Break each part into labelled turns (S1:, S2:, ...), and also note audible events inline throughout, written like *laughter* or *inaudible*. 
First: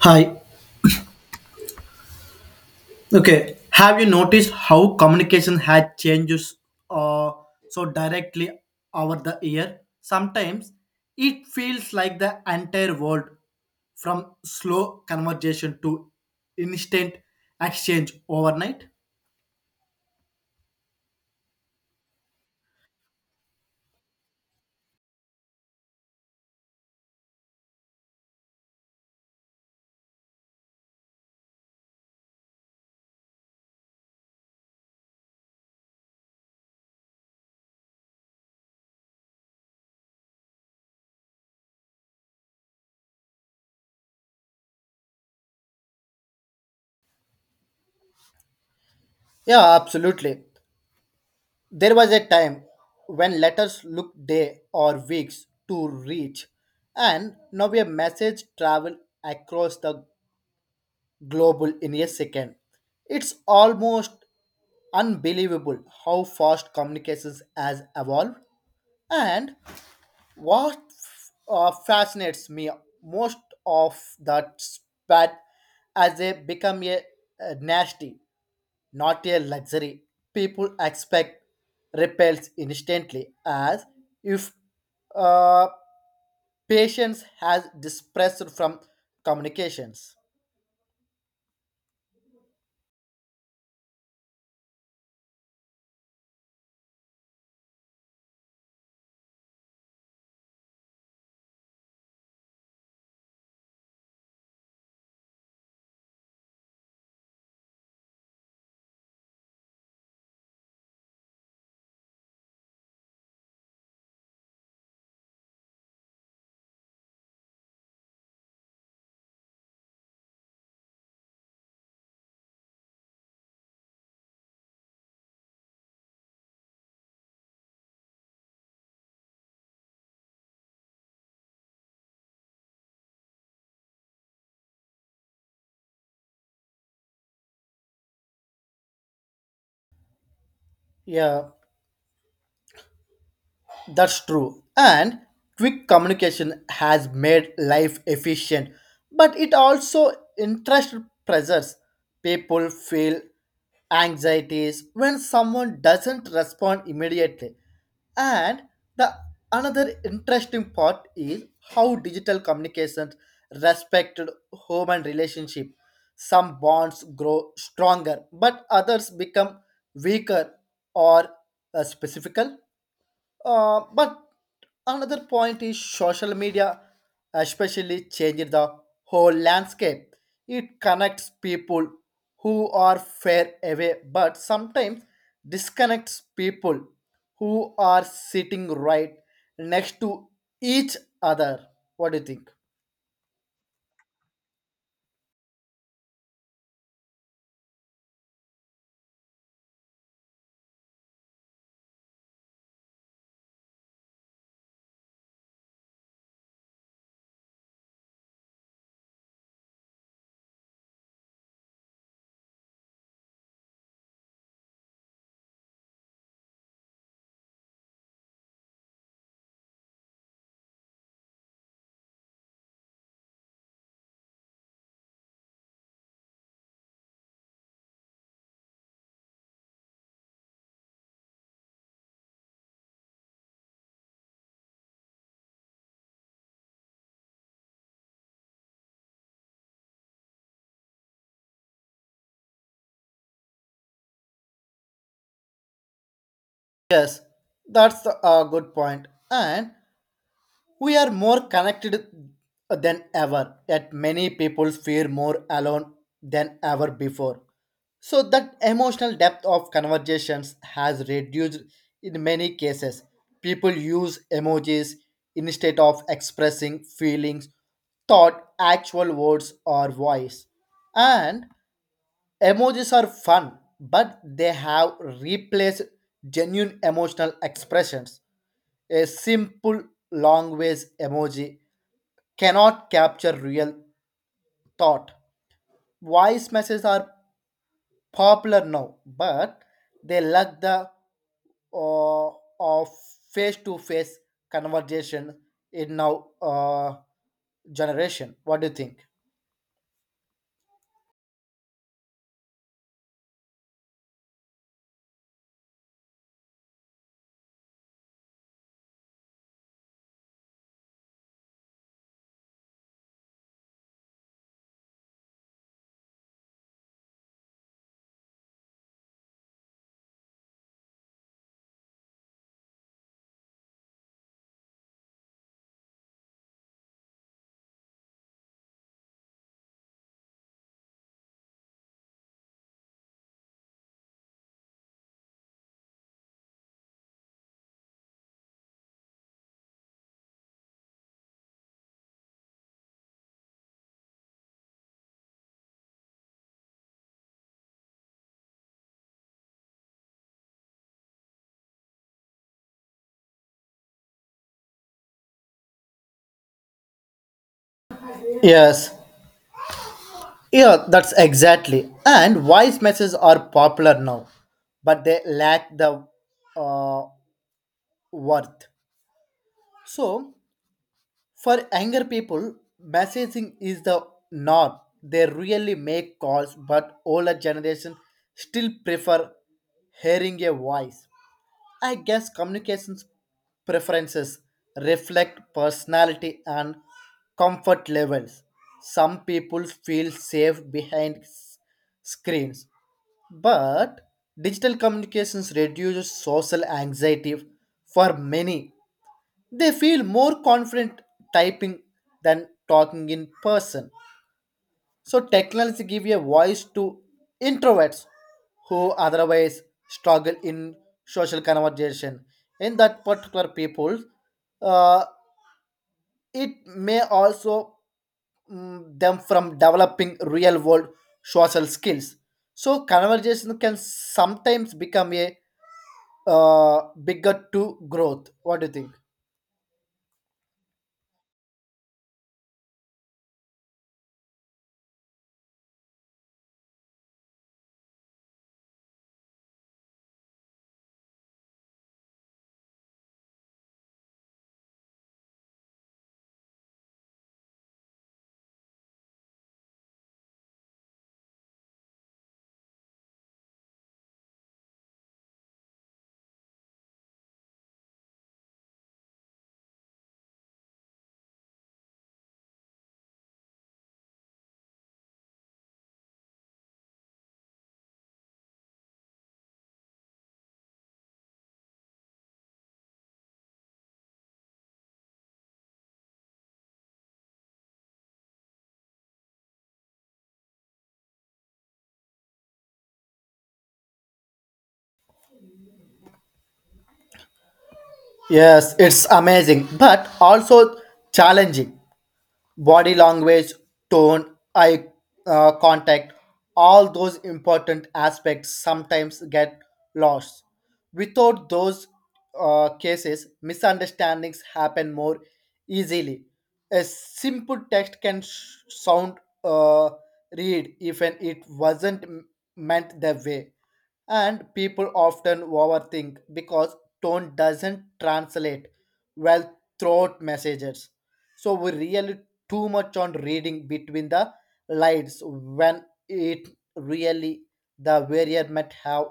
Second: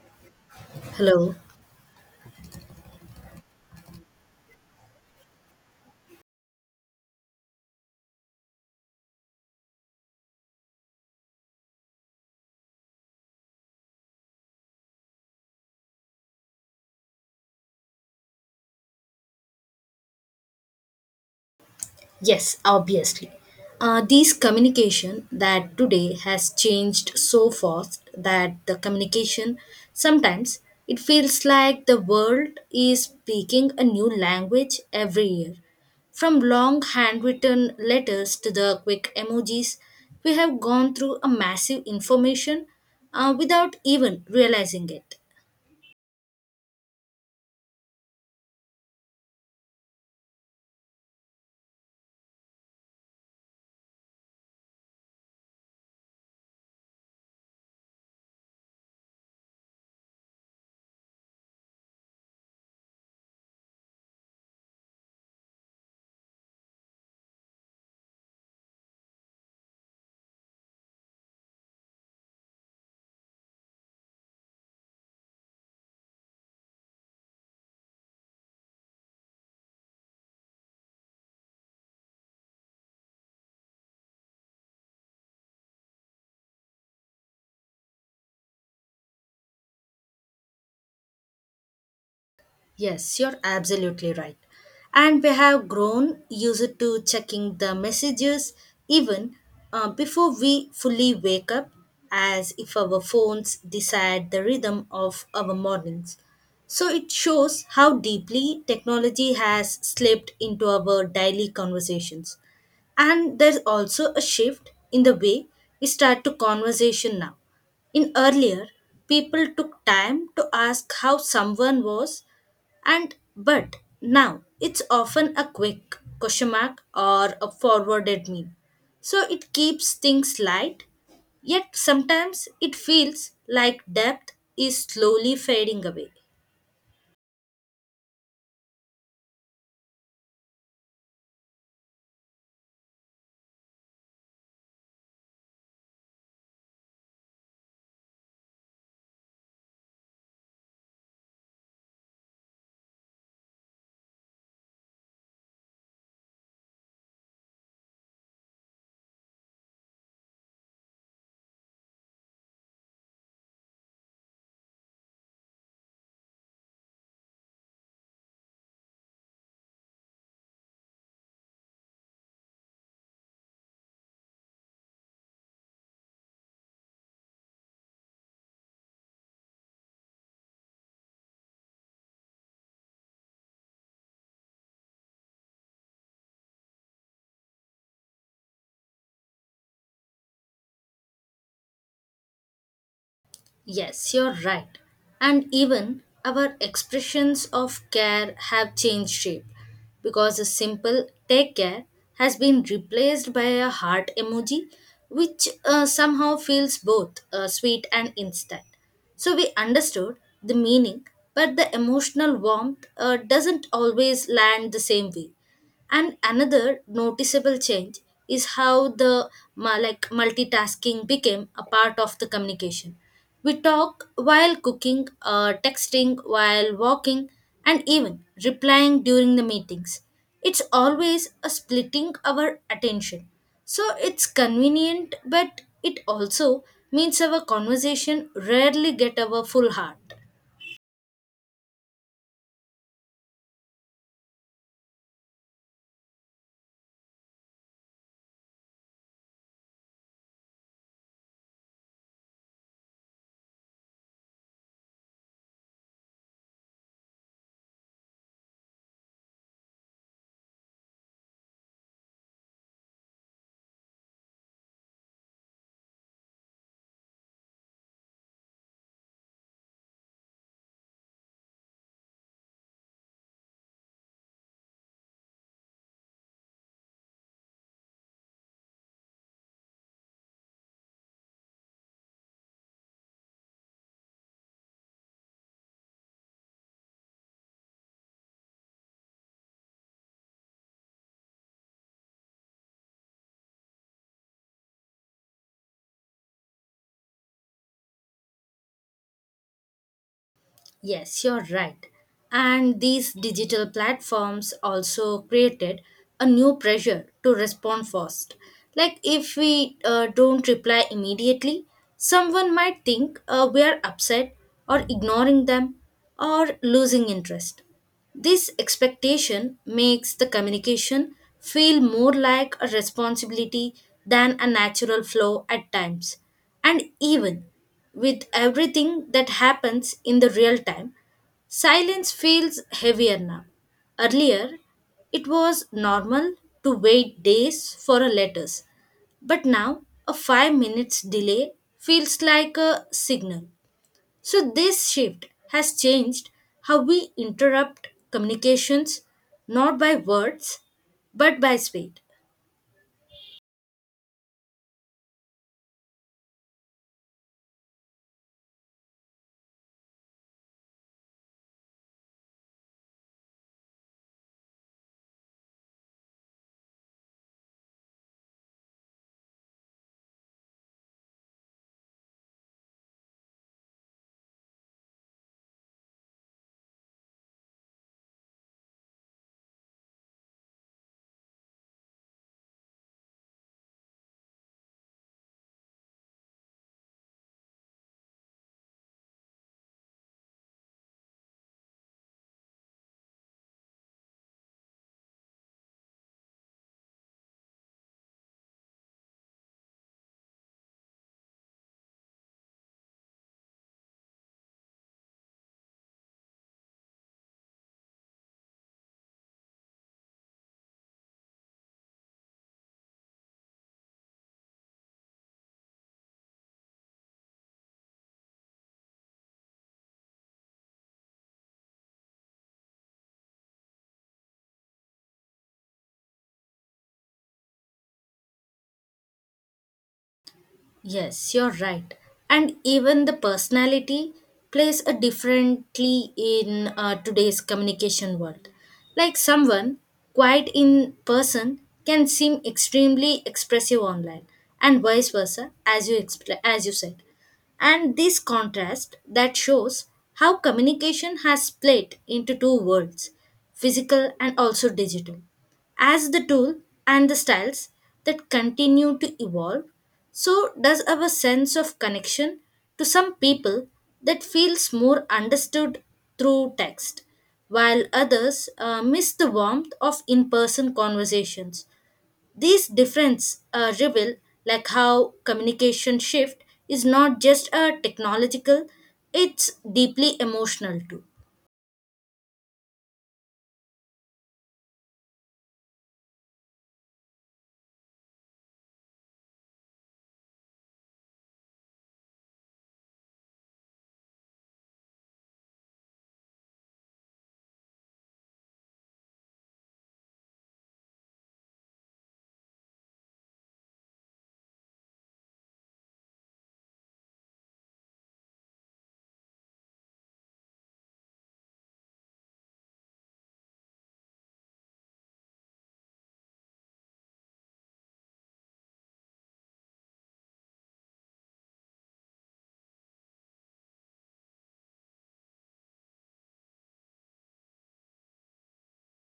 S1: Hi.
S2: Hello.
S1: Okay. Have you noticed how communication has changes uh, so directly over the year? Sometimes it feels like the entire world from slow conversation to instant exchange overnight.
S2: Yes, obviously. These communication that today has changed so fast that the communication sometimes it feels like the world is speaking a new language every year. From long handwritten letters to the quick emojis, we have gone through a massive information without even realizing it.
S1: Yeah, absolutely. There was a time when letters look day or weeks to reach, and now a message travel across the global in a second. It's almost unbelievable how fast communications has evolved. And what fascinates me most of that spat as they become a nasty, not a luxury. People expect repels instantly as if uh, patience has dispersed from communications.
S2: Yes, you're absolutely right. And we have grown used to checking the messages even before we fully wake up, as if our phones decide the rhythm of our mornings. So it shows how deeply technology has slipped into our daily conversations. And there's also a shift in the way we start to conversation now. In earlier, people took time to ask how someone was and but now it's often a quick question mark or a forwarded meme so it keeps things light yet sometimes it feels like depth is slowly fading away.
S1: Yeah, that's true. And quick communication has made life efficient, but it also interest pressures. People feel anxieties when someone doesn't respond immediately. And the another interesting part is how digital communications respected human relationship. Some bonds grow stronger, but others become weaker or specifical. But another point is social media, especially changing the whole landscape. It connects people who are far away, but sometimes disconnects people who are sitting right next to each other. What do you think?
S2: Yes, you're right. And even our expressions of care have changed shape because a simple take care has been replaced by a heart emoji, which somehow feels both sweet and instant. So we understood the meaning, but the emotional warmth doesn't always land the same way. And another noticeable change is how the like multitasking became a part of the communication. We talk while cooking, texting while walking, and even replying during the meetings. It's always a splitting our attention. So it's convenient, but it also means our conversation rarely get our full heart.
S1: Yes, that's the good point. And we are more connected than ever. Yet many people feel more alone than ever before. So that emotional depth of conversations has reduced in many cases. People use emojis instead of expressing feelings, thought, actual words or voice. And emojis are fun, but they have replaced genuine emotional expressions. A simple long ways emoji cannot capture real thought. Voice messages are popular now, but they lack the uh, of face-to-face conversation in now generation. What do you think?
S2: Yes, you're right. And these digital platforms also created a new pressure to respond fast. Like if we don't reply immediately, someone might think we are upset or ignoring them or losing interest. This expectation makes the communication feel more like a responsibility than a natural flow at times. And even with everything that happens in the real time, silence feels heavier now. Earlier, it was normal to wait days for a letters, but now a 5 minutes delay feels like a signal. So this shift has changed how we interrupt communications not by words but by speed.
S1: Yes. Yeah, that's exactly. And voice messages are popular now, but they lack the uh, worth. So for younger people, messaging is the norm. They really make calls, but older generation still prefer hearing a voice. I guess communications preferences reflect personality and comfort levels. Some people feel safe behind screens, but digital communications reduces social anxiety for many they feel more confident typing than talking in person. So technology give a voice to introverts who otherwise struggle in social conversation. In that particular people, uh, it may also mm, them from developing real world social skills. So conversation can sometimes become a bigger to growth. What do you think?
S2: Yes, you're right. And even the personality plays a differently in today's communication world. Like someone quiet in person can seem extremely expressive online, and vice versa, as you said. And this contrast that shows how communication has split into two worlds, physical and also digital as the tool and the styles that continue to evolve, so does our sense of connection to some people that feels more understood through text, while others miss the warmth of in-person conversations. These differences reveal like how communication shift is not just a technological, it's deeply emotional too.
S1: Yes, it's amazing, but also challenging body language, tone, eye contact, all those important aspects sometimes get lost. Without those cases, misunderstandings happen more easily. A simple text can sound uh, read even it wasn't meant that way. And people often overthink because tone doesn't translate well throughout messages so we really too much on reading between the lines when it really the variant might have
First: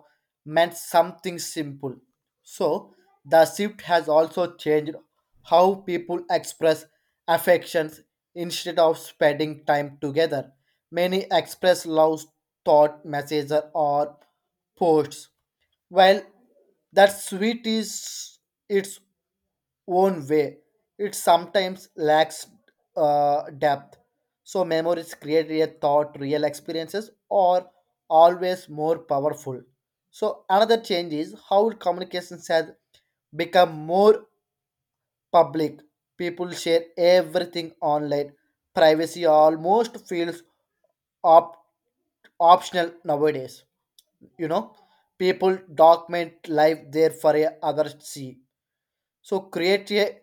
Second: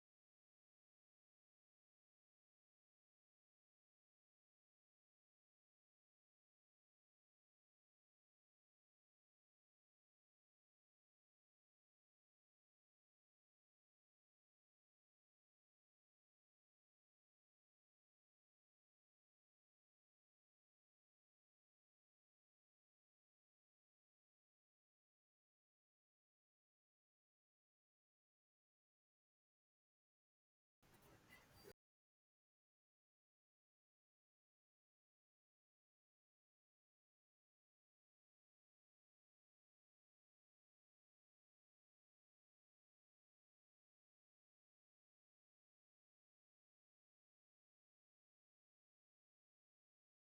S1: meant something simple so the shift has also changed how people express affections instead of spending time together many express love thought messages or posts while that sweet is its own way. It sometimes lacks depth. So memories created a thought, real experiences are always more powerful. So another change is how communications has become more public. People share everything online. Privacy almost feels op- optional nowadays. You know, people document life there for a other see. So create a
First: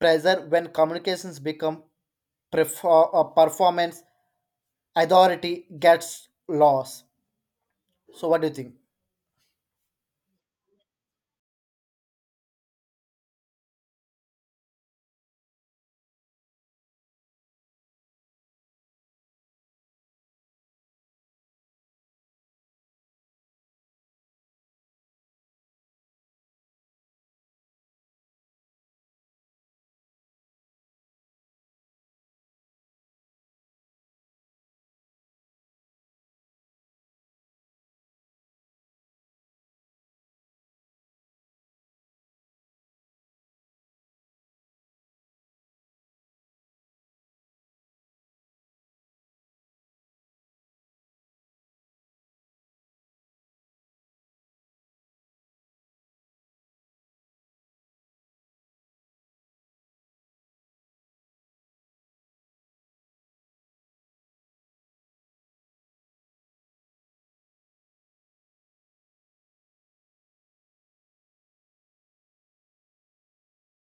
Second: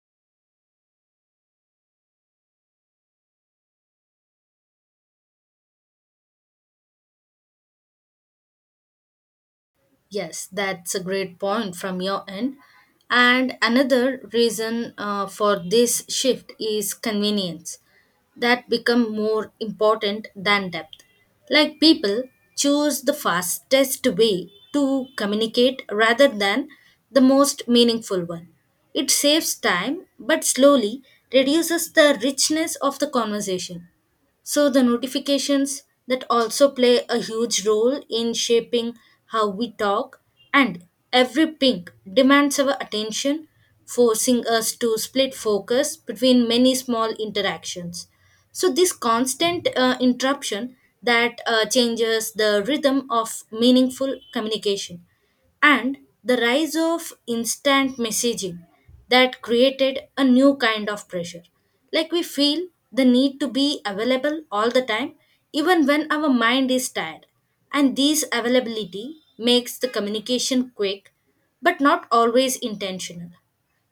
S1: pressure when communications become performance authority gets lost. So what do you think?
S2: Yes, that's a great point from your end. And another reason for this shift is convenience that become more important than depth. Like people choose the fastest way to communicate rather than the most meaningful one. It saves time but slowly reduces the richness of the conversation. So, the notifications that also play a huge role in shaping how we talk, and every ping demands our attention, forcing us to split focus between many small interactions. So, this constant interruption that changes the rhythm of meaningful communication and the rise of instant messaging that created a new kind of pressure. Like we feel the need to be available all the time, even when our mind is tired. And this availability makes the communication quick, but not always intentional.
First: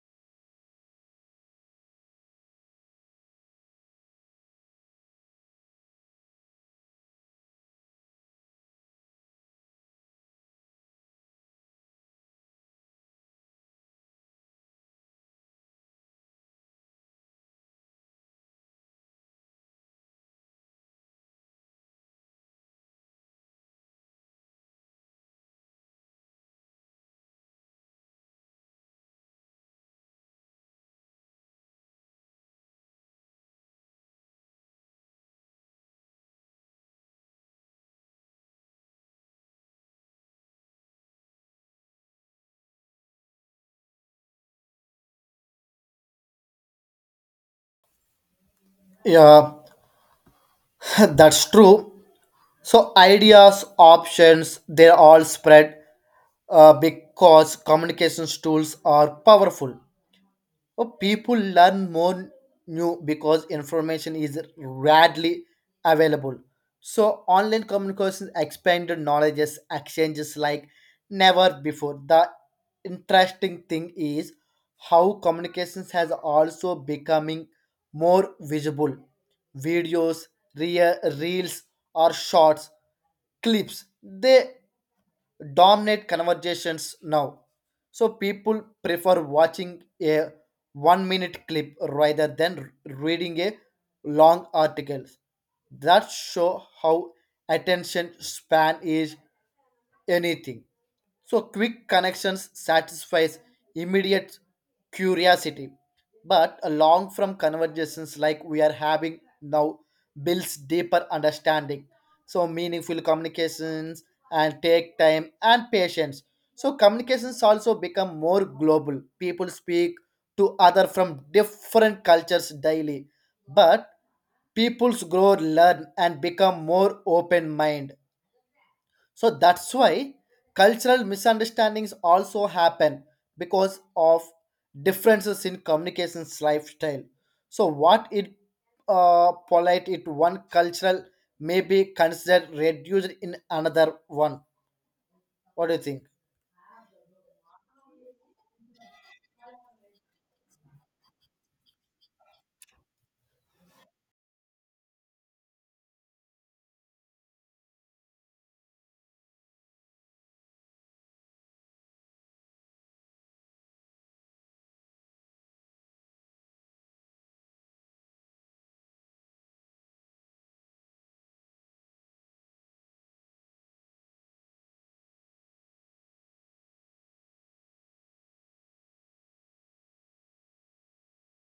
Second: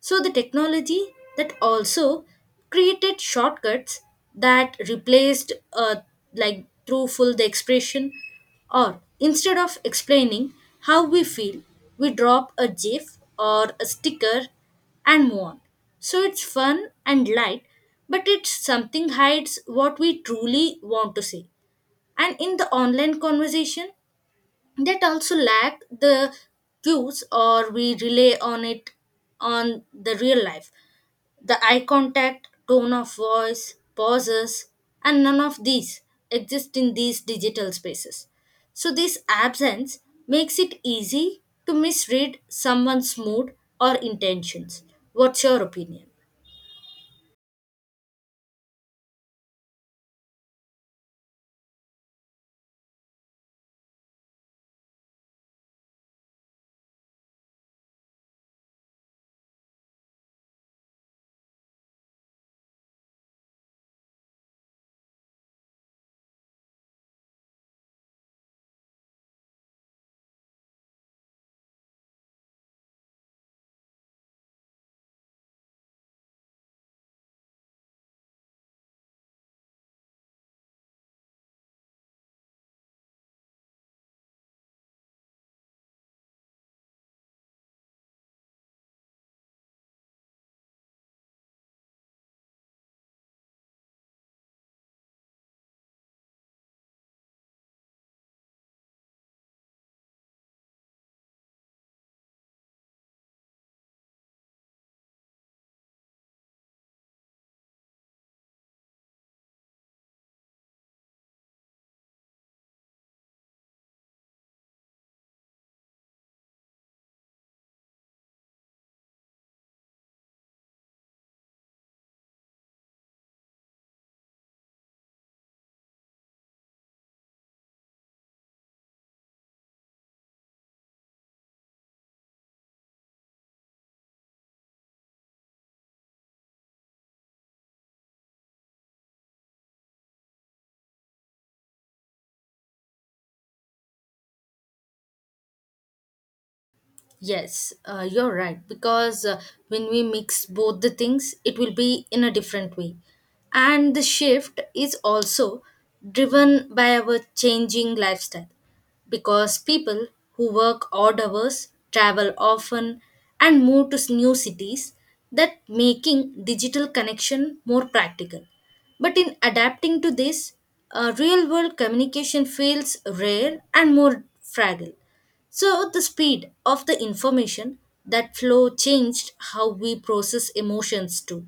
S2: So the technology that also created shortcuts that replaced like truthful the expression or instead of explaining how we feel, we drop a GIF or a sticker and move on. So it's fun and light, but it's something hides what we truly want to say. And in the online conversation, that also lack the cues or we rely on it on the real life the eye contact tone of voice pauses and none of these exist in these digital spaces so this absence makes it easy to misread someone's mood or intentions. What's your opinion?
S1: Yeah, *laughs* that's true. So ideas, options, they're all spread because communications tools are powerful. Oh, people learn more new because information is readily available. So online communication expanded knowledges exchanges like never before. The interesting thing is how communications has also becoming more visible. Videos, reels or shorts clips they dominate conversations now. So people prefer watching a 1-minute clip rather than reading a long article. That show how attention span is anything. So quick connections satisfies immediate curiosity. But along from conversations like we are having now builds deeper understanding so meaningful communications and take time and patience so communications also become more global people speak to other from different cultures daily but peoples grow learn and become more open mind so that's why cultural misunderstandings also happen because of differences in communications lifestyle. So what it polite it one cultural may be considered reduced in another one. What do you think?
S2: Yes, you're right. Because when we mix both the things, it will be in a different way. And the shift is also driven by our changing lifestyle. Because people who work odd hours, travel often, and move to new cities, that making digital connection more practical. But in adapting to this, real world communication feels rare and more fragile so, the speed of the information that flow changed how we process emotions too.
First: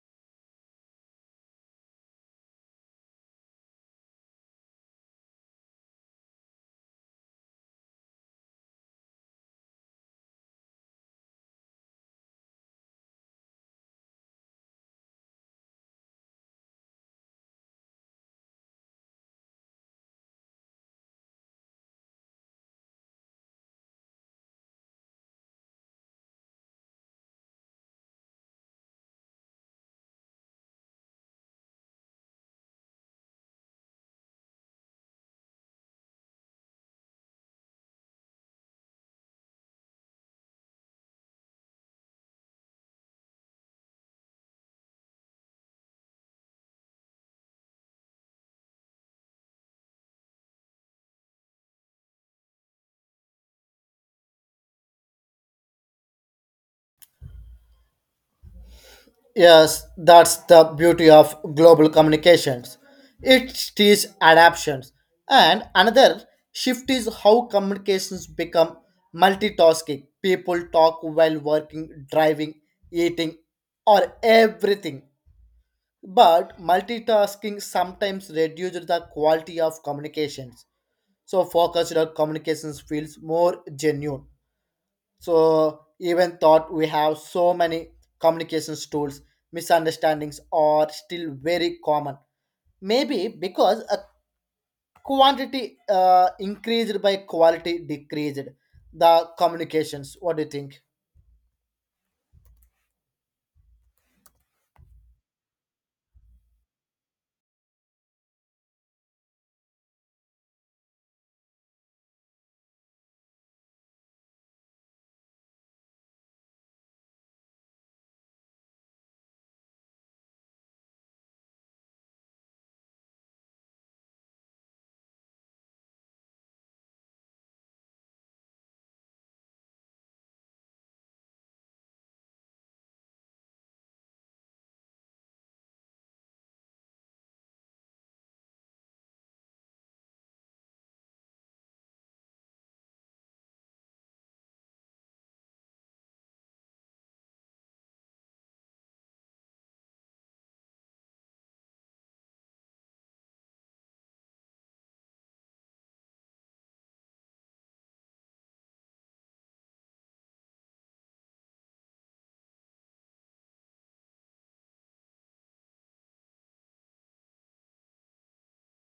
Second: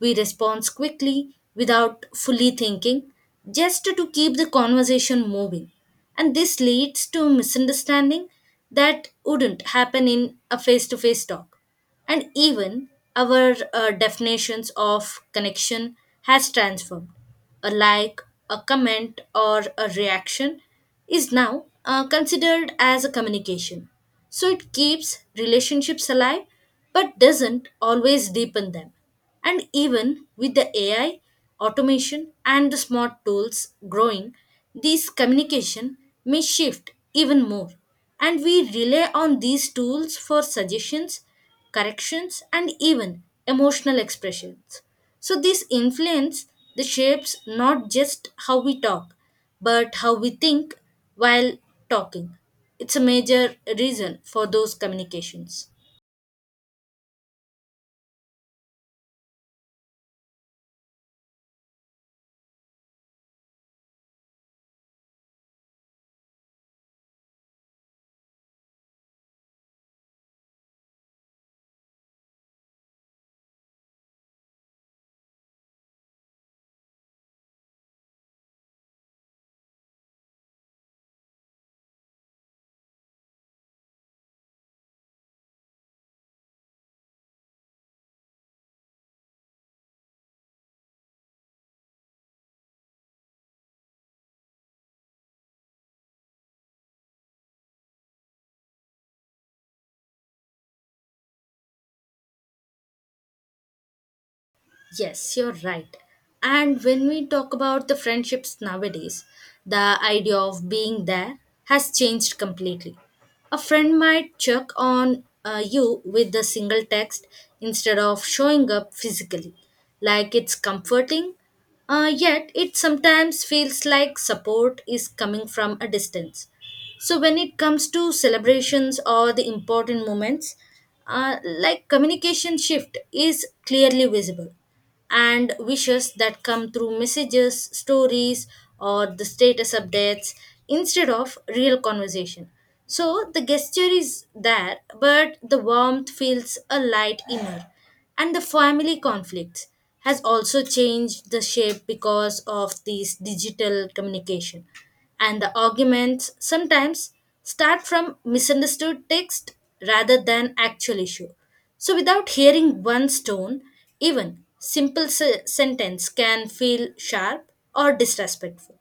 S2: We respond quickly without fully thinking, just to keep the conversation moving. And this leads to misunderstanding that wouldn't happen in a face to face talk. And even our definitions of connection has transformed. A like, a comment, or a reaction is now considered as a communication. So it keeps relationships alive but doesn't always deepen them. And even with the AI, automation, and the smart tools growing, these communication may shift even more. And we rely on these tools for suggestions, corrections, and even emotional expressions. So, this influence the shapes not just how we talk, but how we think while talking. It's a major reason for those communications.
S1: Yes, that's the beauty of global communications. It teaches adaptations. And another shift is how communications become multitasking. People talk while working, driving, eating, or everything. But multitasking sometimes reduces the quality of communications. So focused on communications feels more genuine. So even thought we have so many communications tools, misunderstandings are still very common. Maybe because a quantity increased by quality decreased the communications. What do you think?
S2: Yes, you're right. And when we talk about the friendships nowadays, the idea of being there has changed completely. A friend might check on you with a single text instead of showing up physically. Like it's comforting, yet it sometimes feels like support is coming from a distance. So when it comes to celebrations or the important moments, like communication shift is clearly visible and wishes that come through messages, stories, or the status updates instead of real conversation. So the gesture is there, but the warmth feels a light inner. And the family conflict has also changed the shape because of this digital communication. And the arguments sometimes start from misunderstood text rather than actual issue. So, without hearing one stone, even simple sentence can feel sharp or disrespectful.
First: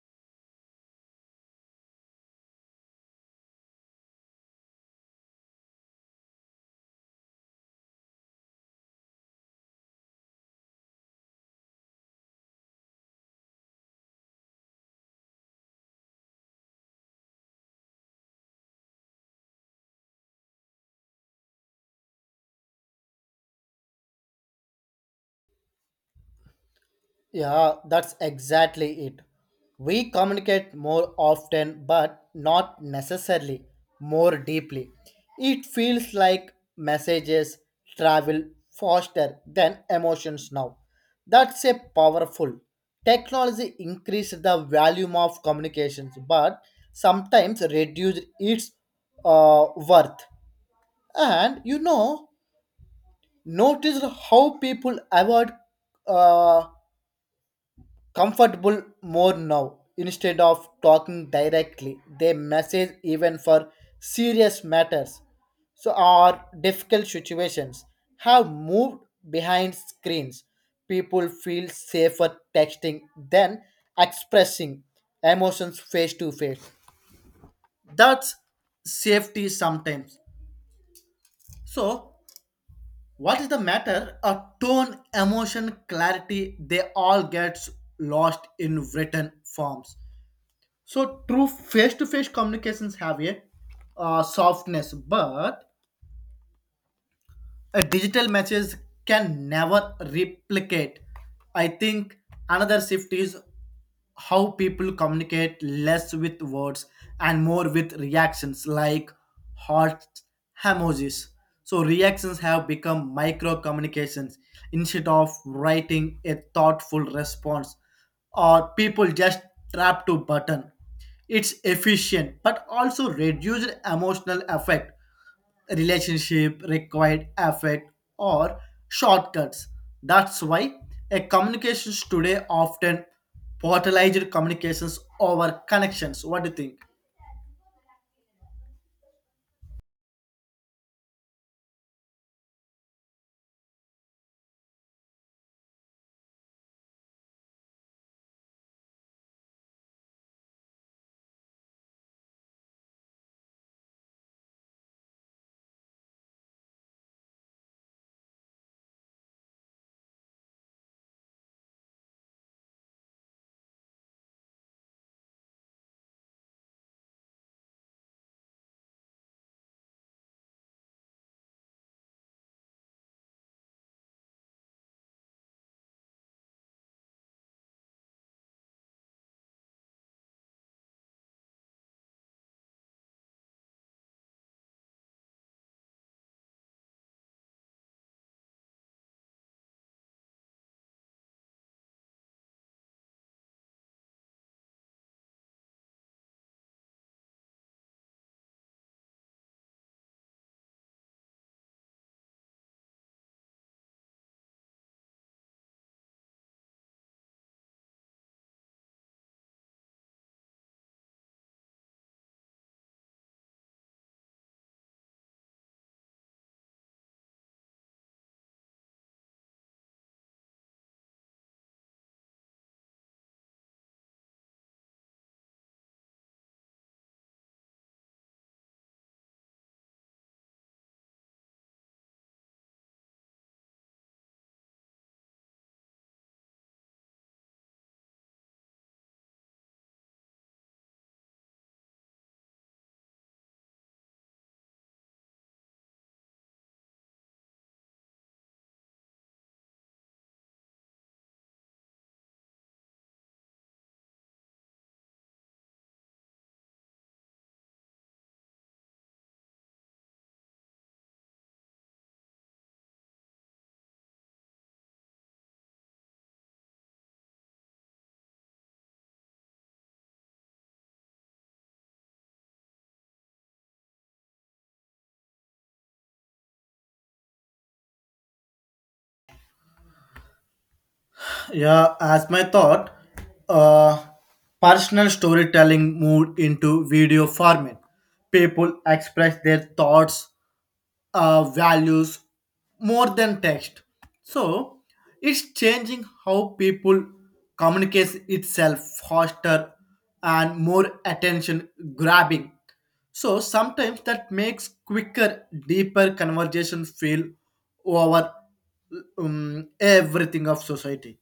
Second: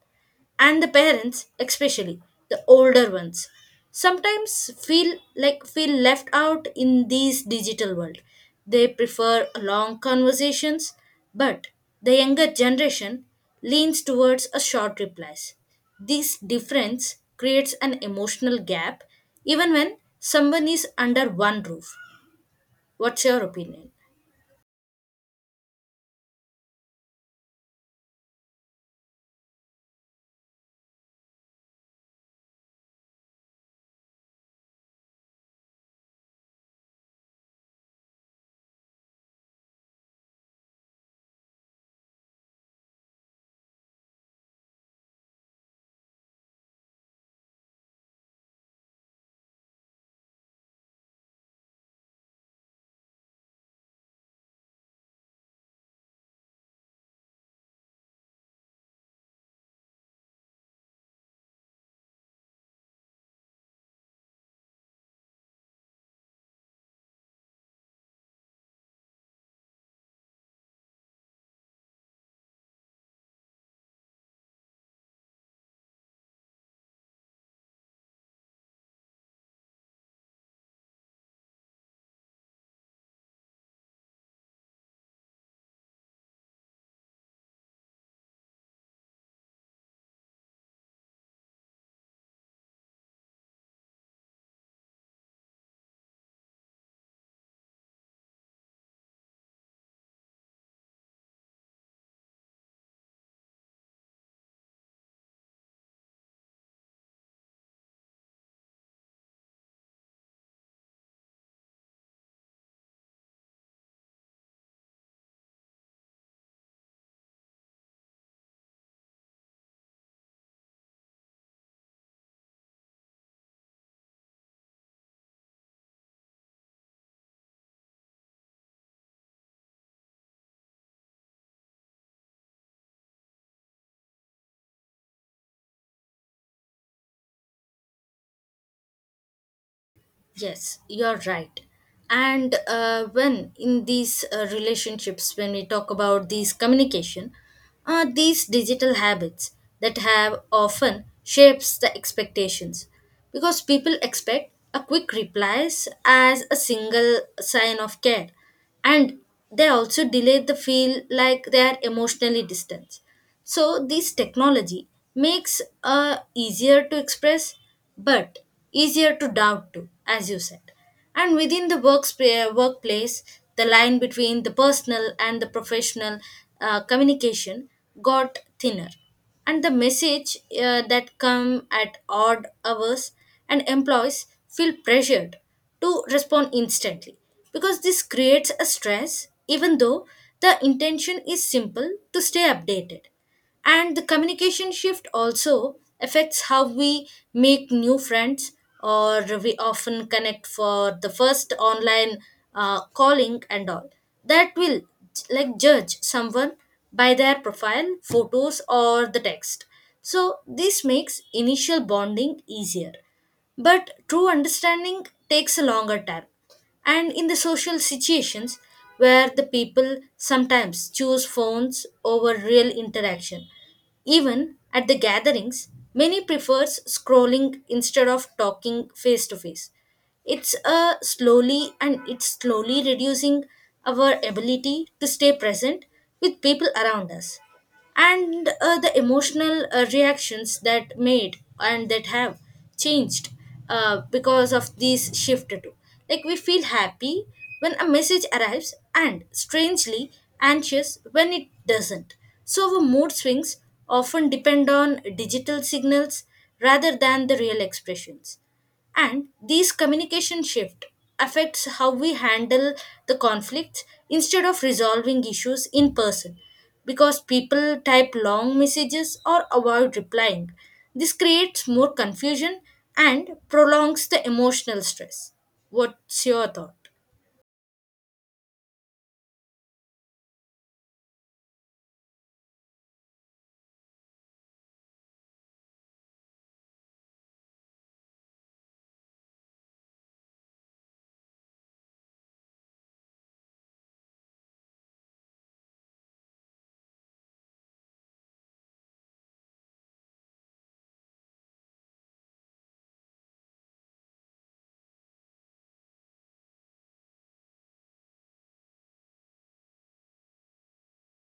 S2: And the parents, especially the older ones, sometimes feel like feel left out in this digital world. They prefer long conversations, but the younger generation leans towards a short replies. This difference creates an emotional gap even when someone is under one roof. What's your opinion?
S1: Yeah, that's exactly it. We communicate more often, but not necessarily more deeply. It feels like messages travel faster than emotions now. That's a powerful. Technology increased the volume of communications, but sometimes reduced its worth. And you know, noticed how people avoid uh, comfortable more now instead of talking directly they message even for serious matters so our difficult situations have moved behind screens people feel safer texting than expressing emotions face to face that's safety sometimes so what is the matter a tone emotion clarity they all gets lost in written forms. So true face-to-face communications have a softness, but a digital messages can never replicate. I think another shift is how people communicate less with words and more with reactions like hearts emojis so reactions have become micro communications instead of writing a thoughtful response or people just tap to button it's efficient but also reduced emotional effect relationship required effort or shortcuts. That's why a communications today often portalized communications over connections. What do you think?
S2: Yes, you're right. And when in these relationships, when we talk about these communication, these digital habits that have often shapes the expectations because people expect a quick replies as a single sign of care and they also delay the feel like they are emotionally distant so this technology makes uh, easier to express but easier to doubt too as you said and within the workspace, workplace the line between the personal and the professional communication got thinner and the message that come at odd hours and employees feel pressured to respond instantly because this creates a stress even though the intention is simple to stay updated and the communication shift also affects how we make new friends or we often connect for the first online calling and all that will like judge someone by their profile photos or the text so this makes initial bonding easier but true understanding takes a longer time. And in the social situations where the people sometimes choose phones over real interaction, even at the gatherings, many prefers scrolling instead of talking face to face it's a slowly and it's slowly reducing our ability to stay present with people around us and the emotional reactions that made and that have changed because of this shift too like we feel happy when a message arrives and strangely anxious when it doesn't so our mood swings often depend on digital signals rather than the real expressions and these communication shift affects how we handle the conflicts instead of resolving issues in person because people type long messages or avoid replying. This creates more confusion and prolongs the emotional stress. What's your thought?
S1: Yeah, as my thought, uh, personal storytelling moved into video format. People express their thoughts, values more than text. So it's changing how people communicates itself faster and more attention grabbing. So sometimes that makes quicker, deeper conversation feel over everything of society.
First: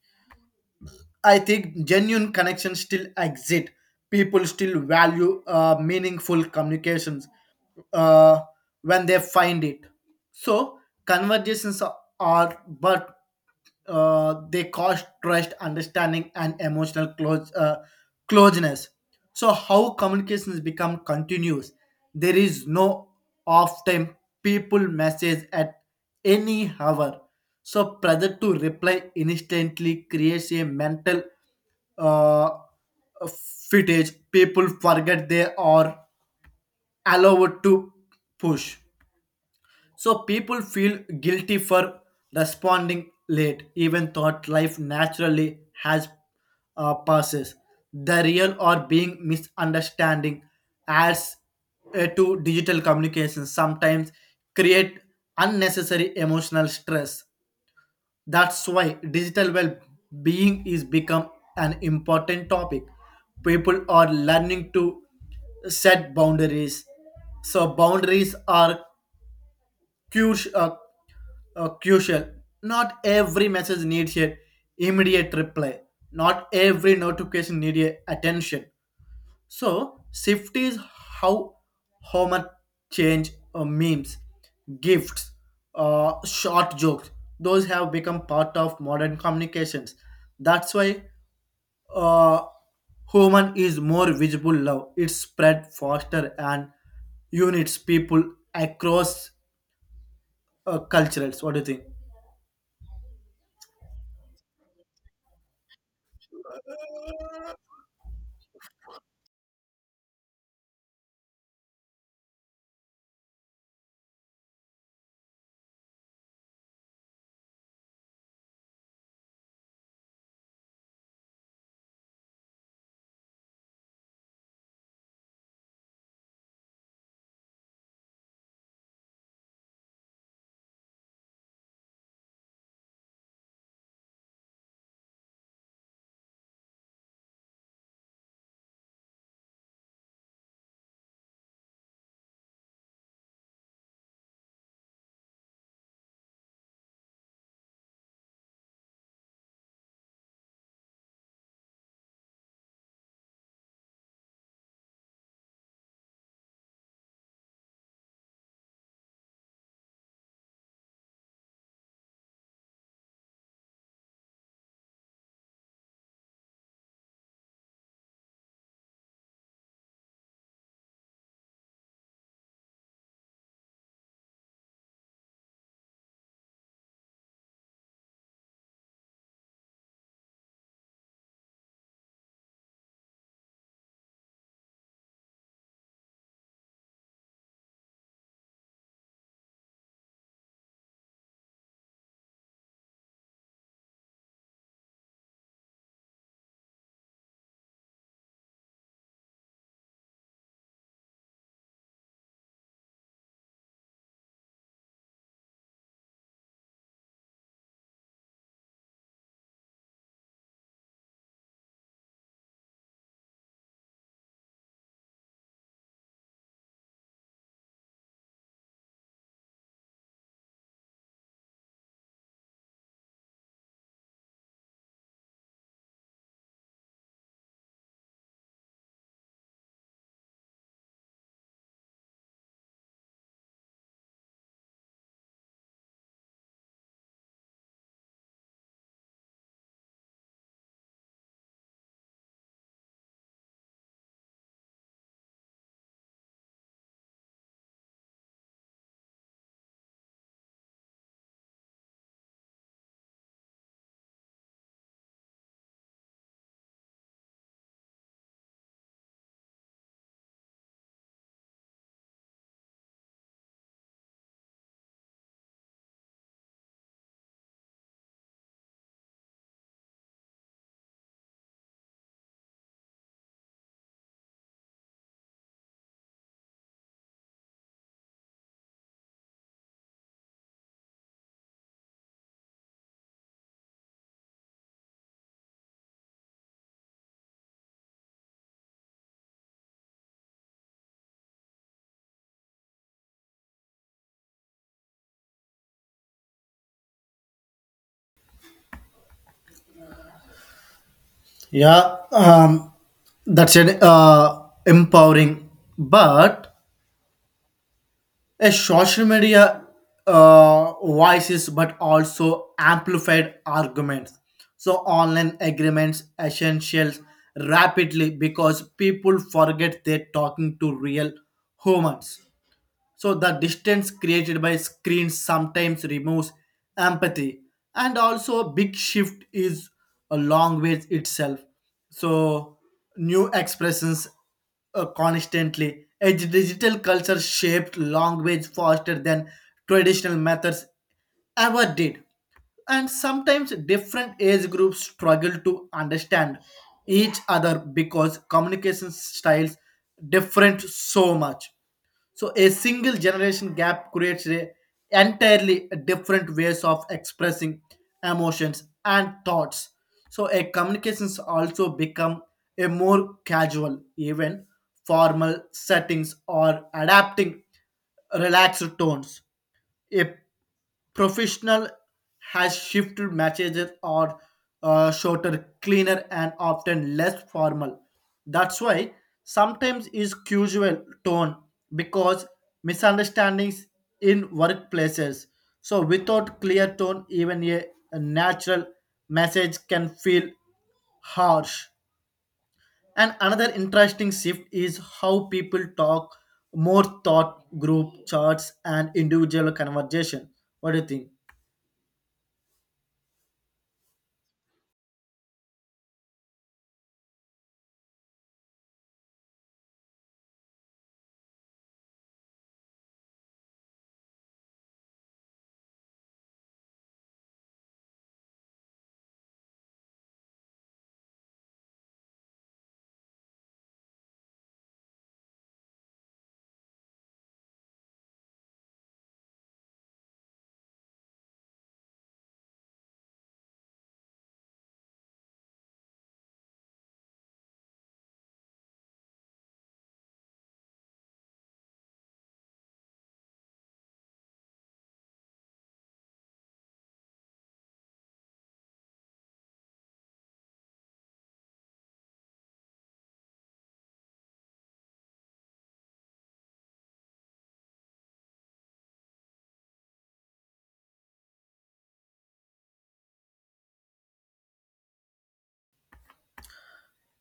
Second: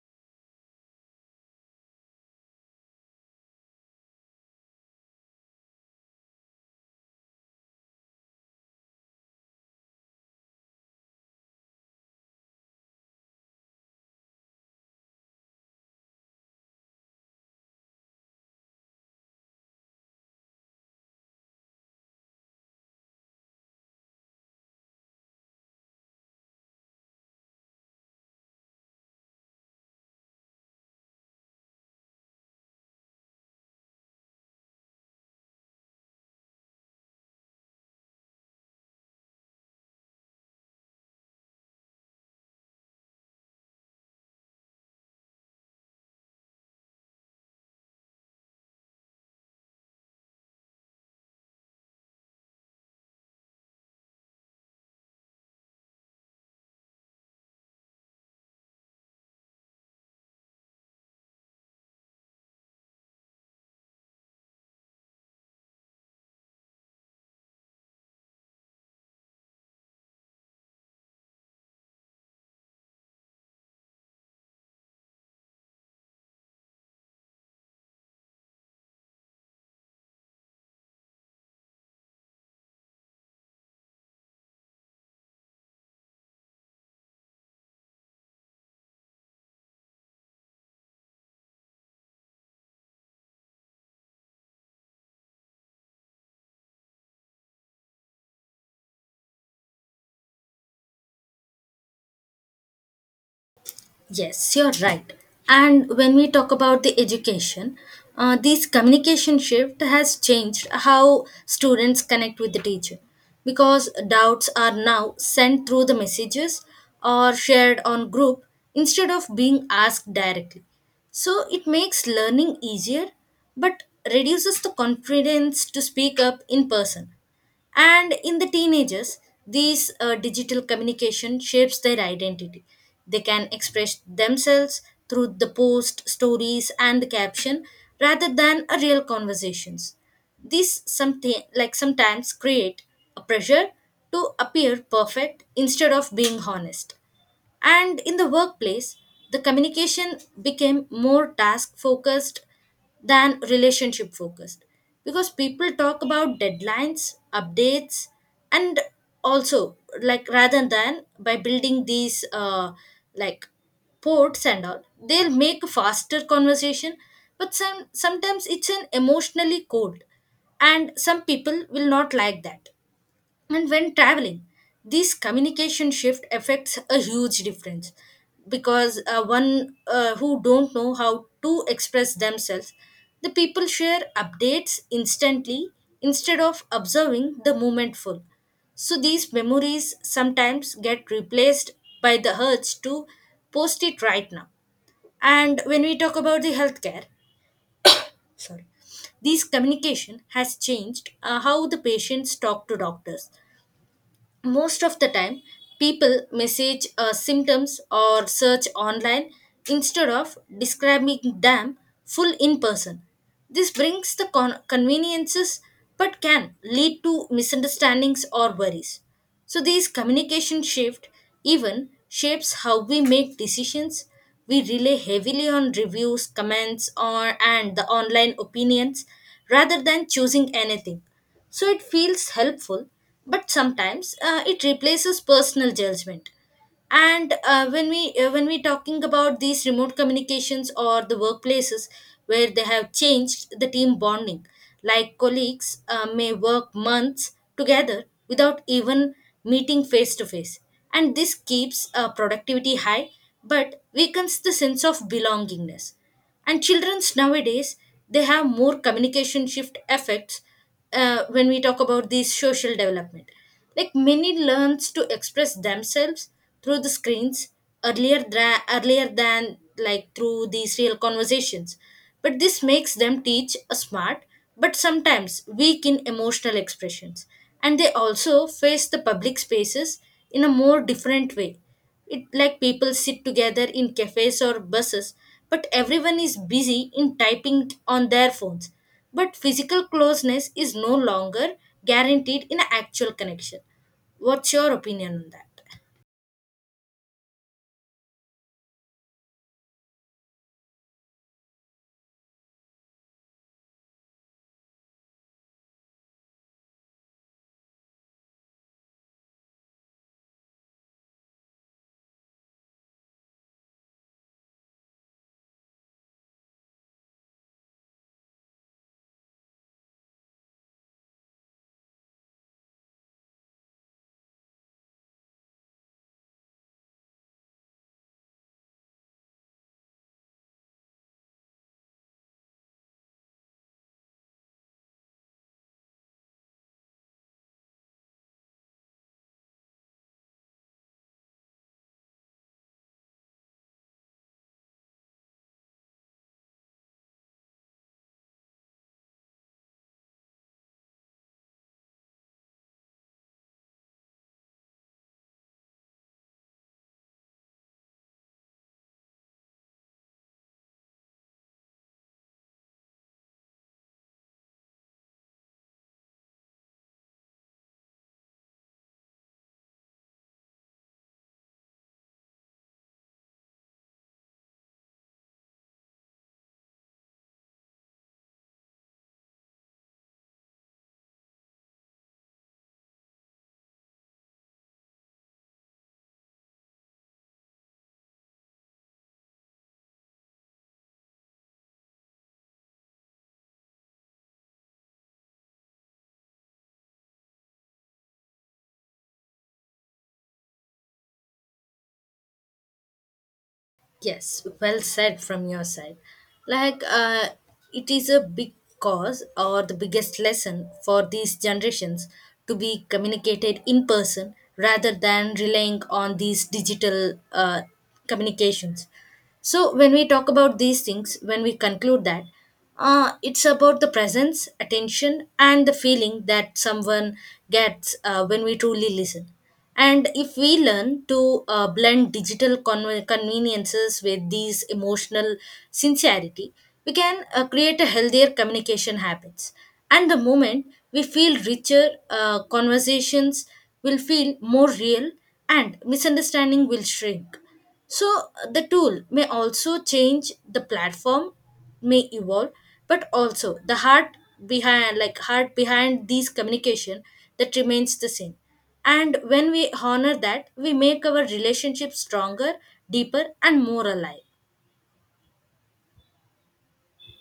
S1: I think genuine connections still exist. People still value meaningful communications uh, when they find it. So conversations are, but they cause trust, understanding, and emotional closeness. So how communications become continuous? There is no off time. People message at any hour so pressure to reply instantly creates a mental uh, footage. People forget they are allowed to push. So people feel guilty for responding late, even thought life naturally has passes. The real or being misunderstanding as to digital communication sometimes create unnecessary emotional stress that's why digital well-being is become an important topic. People are learning to set boundaries. So boundaries are crucial. Crucial. Not every message needs a immediate reply. Not every notification needs a attention. So shift is how how much change memes, gifts, short jokes. Those have become part of modern communications. That's why uh, human is more visible now. It's spread faster and units people across cultures. What do you think?
S2: Yes, you're right. And when we talk about the education, this communication shift has changed how students connect with the teacher because doubts are now sent through the messages or shared on group instead of being asked directly. So it makes learning easier but reduces the confidence to speak up in person and in the teenagers these digital communication shapes their identity they can express themselves through the post stories and the caption rather than a real conversations. This something like sometimes create a pressure to appear perfect instead of being honest and in the workplace, the communication became more task focused than relationship focused because people talk about deadlines, updates, and also like rather than by building these like ports and all, they'll make a faster conversation, but sometimes it's an emotionally cold, and some people will not like that and when traveling, this communication shift affects a huge difference because one who don't know how to express themselves, the people share updates instantly instead of observing the moment full. So these memories sometimes get replaced by the urge to post it right now. And when we talk about the healthcare, sorry, this communication has changed how the patients talk to doctors most of the time people message symptoms or search online instead of describing them full in person this brings the conveniences but can lead to misunderstandings or worries so these communication shift even shapes how we make decisions. We rely heavily on reviews, comments, or and the online opinions rather than choosing anything. So it feels helpful, but sometimes it replaces personal judgment and when we talking about these remote communications or the workplaces where they have changed the team bonding like colleagues may work months together without even meeting face to face and this keeps productivity high but weakens the sense of belongingness and children's nowadays they have more communication shift effects when we talk about these social development like many learns to express themselves through the screens earlier than like through these real conversations but this makes them teach a smart but sometimes weak in emotional expressions and they also face the public spaces in a more different way it like people sit together in cafes or buses, but everyone is busy in typing on their phones. But physical closeness is no longer guaranteed in actual connection. What's your opinion on that?
S1: Yeah, that's an empowering, but a social media voices but also amplified arguments so online agreements essentials rapidly because people forget they're talking to real humans so the distance created by screens sometimes removes empathy, and also a big shift is a long ways itself. So new expressions constantly. Edge digital culture shaped language faster than traditional methods ever did. And sometimes different age groups struggle to understand each other because communication styles different so much. So a single generation gap creates a entirely different ways of expressing emotions and thoughts. So a communications also become a more casual, even formal settings or adapting relaxed tones. A professional has shifted messages are shorter, cleaner, and often less formal. That's why sometimes is casual tone because misunderstandings in workplaces. So without clear tone, even a natural message can feel harsh. And another interesting shift is how people talk more thought group charts and individual conversation. What do you think?
S2: Yes, well said from your side. Like, it is a big cause or the biggest lesson for these generations to be communicated in person rather than relying on these digital communications. So, when we talk about these things, when we conclude that, it's about the presence, attention, and the feeling that someone gets when we truly listen. And if we learn to blend digital conveniences with these emotional sincerity, we can create a healthier communication habits. And the moment we feel richer, conversations will feel more real, and misunderstanding will shrink. So the tool may also change, the platform may evolve, but also the heart behind heart behind these communication that remains the same. And when we honor that, we make our relationship stronger, deeper and more alive.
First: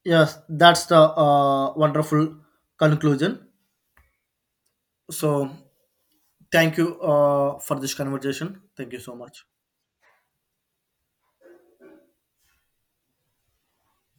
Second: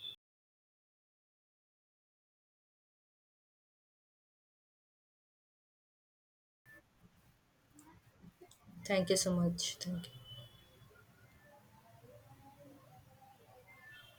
S1: Yes, that's the wonderful conclusion. So, thank you for this conversation. Thank you
S2: Thank
S1: so
S2: you so
S1: much.
S2: much. Thank you.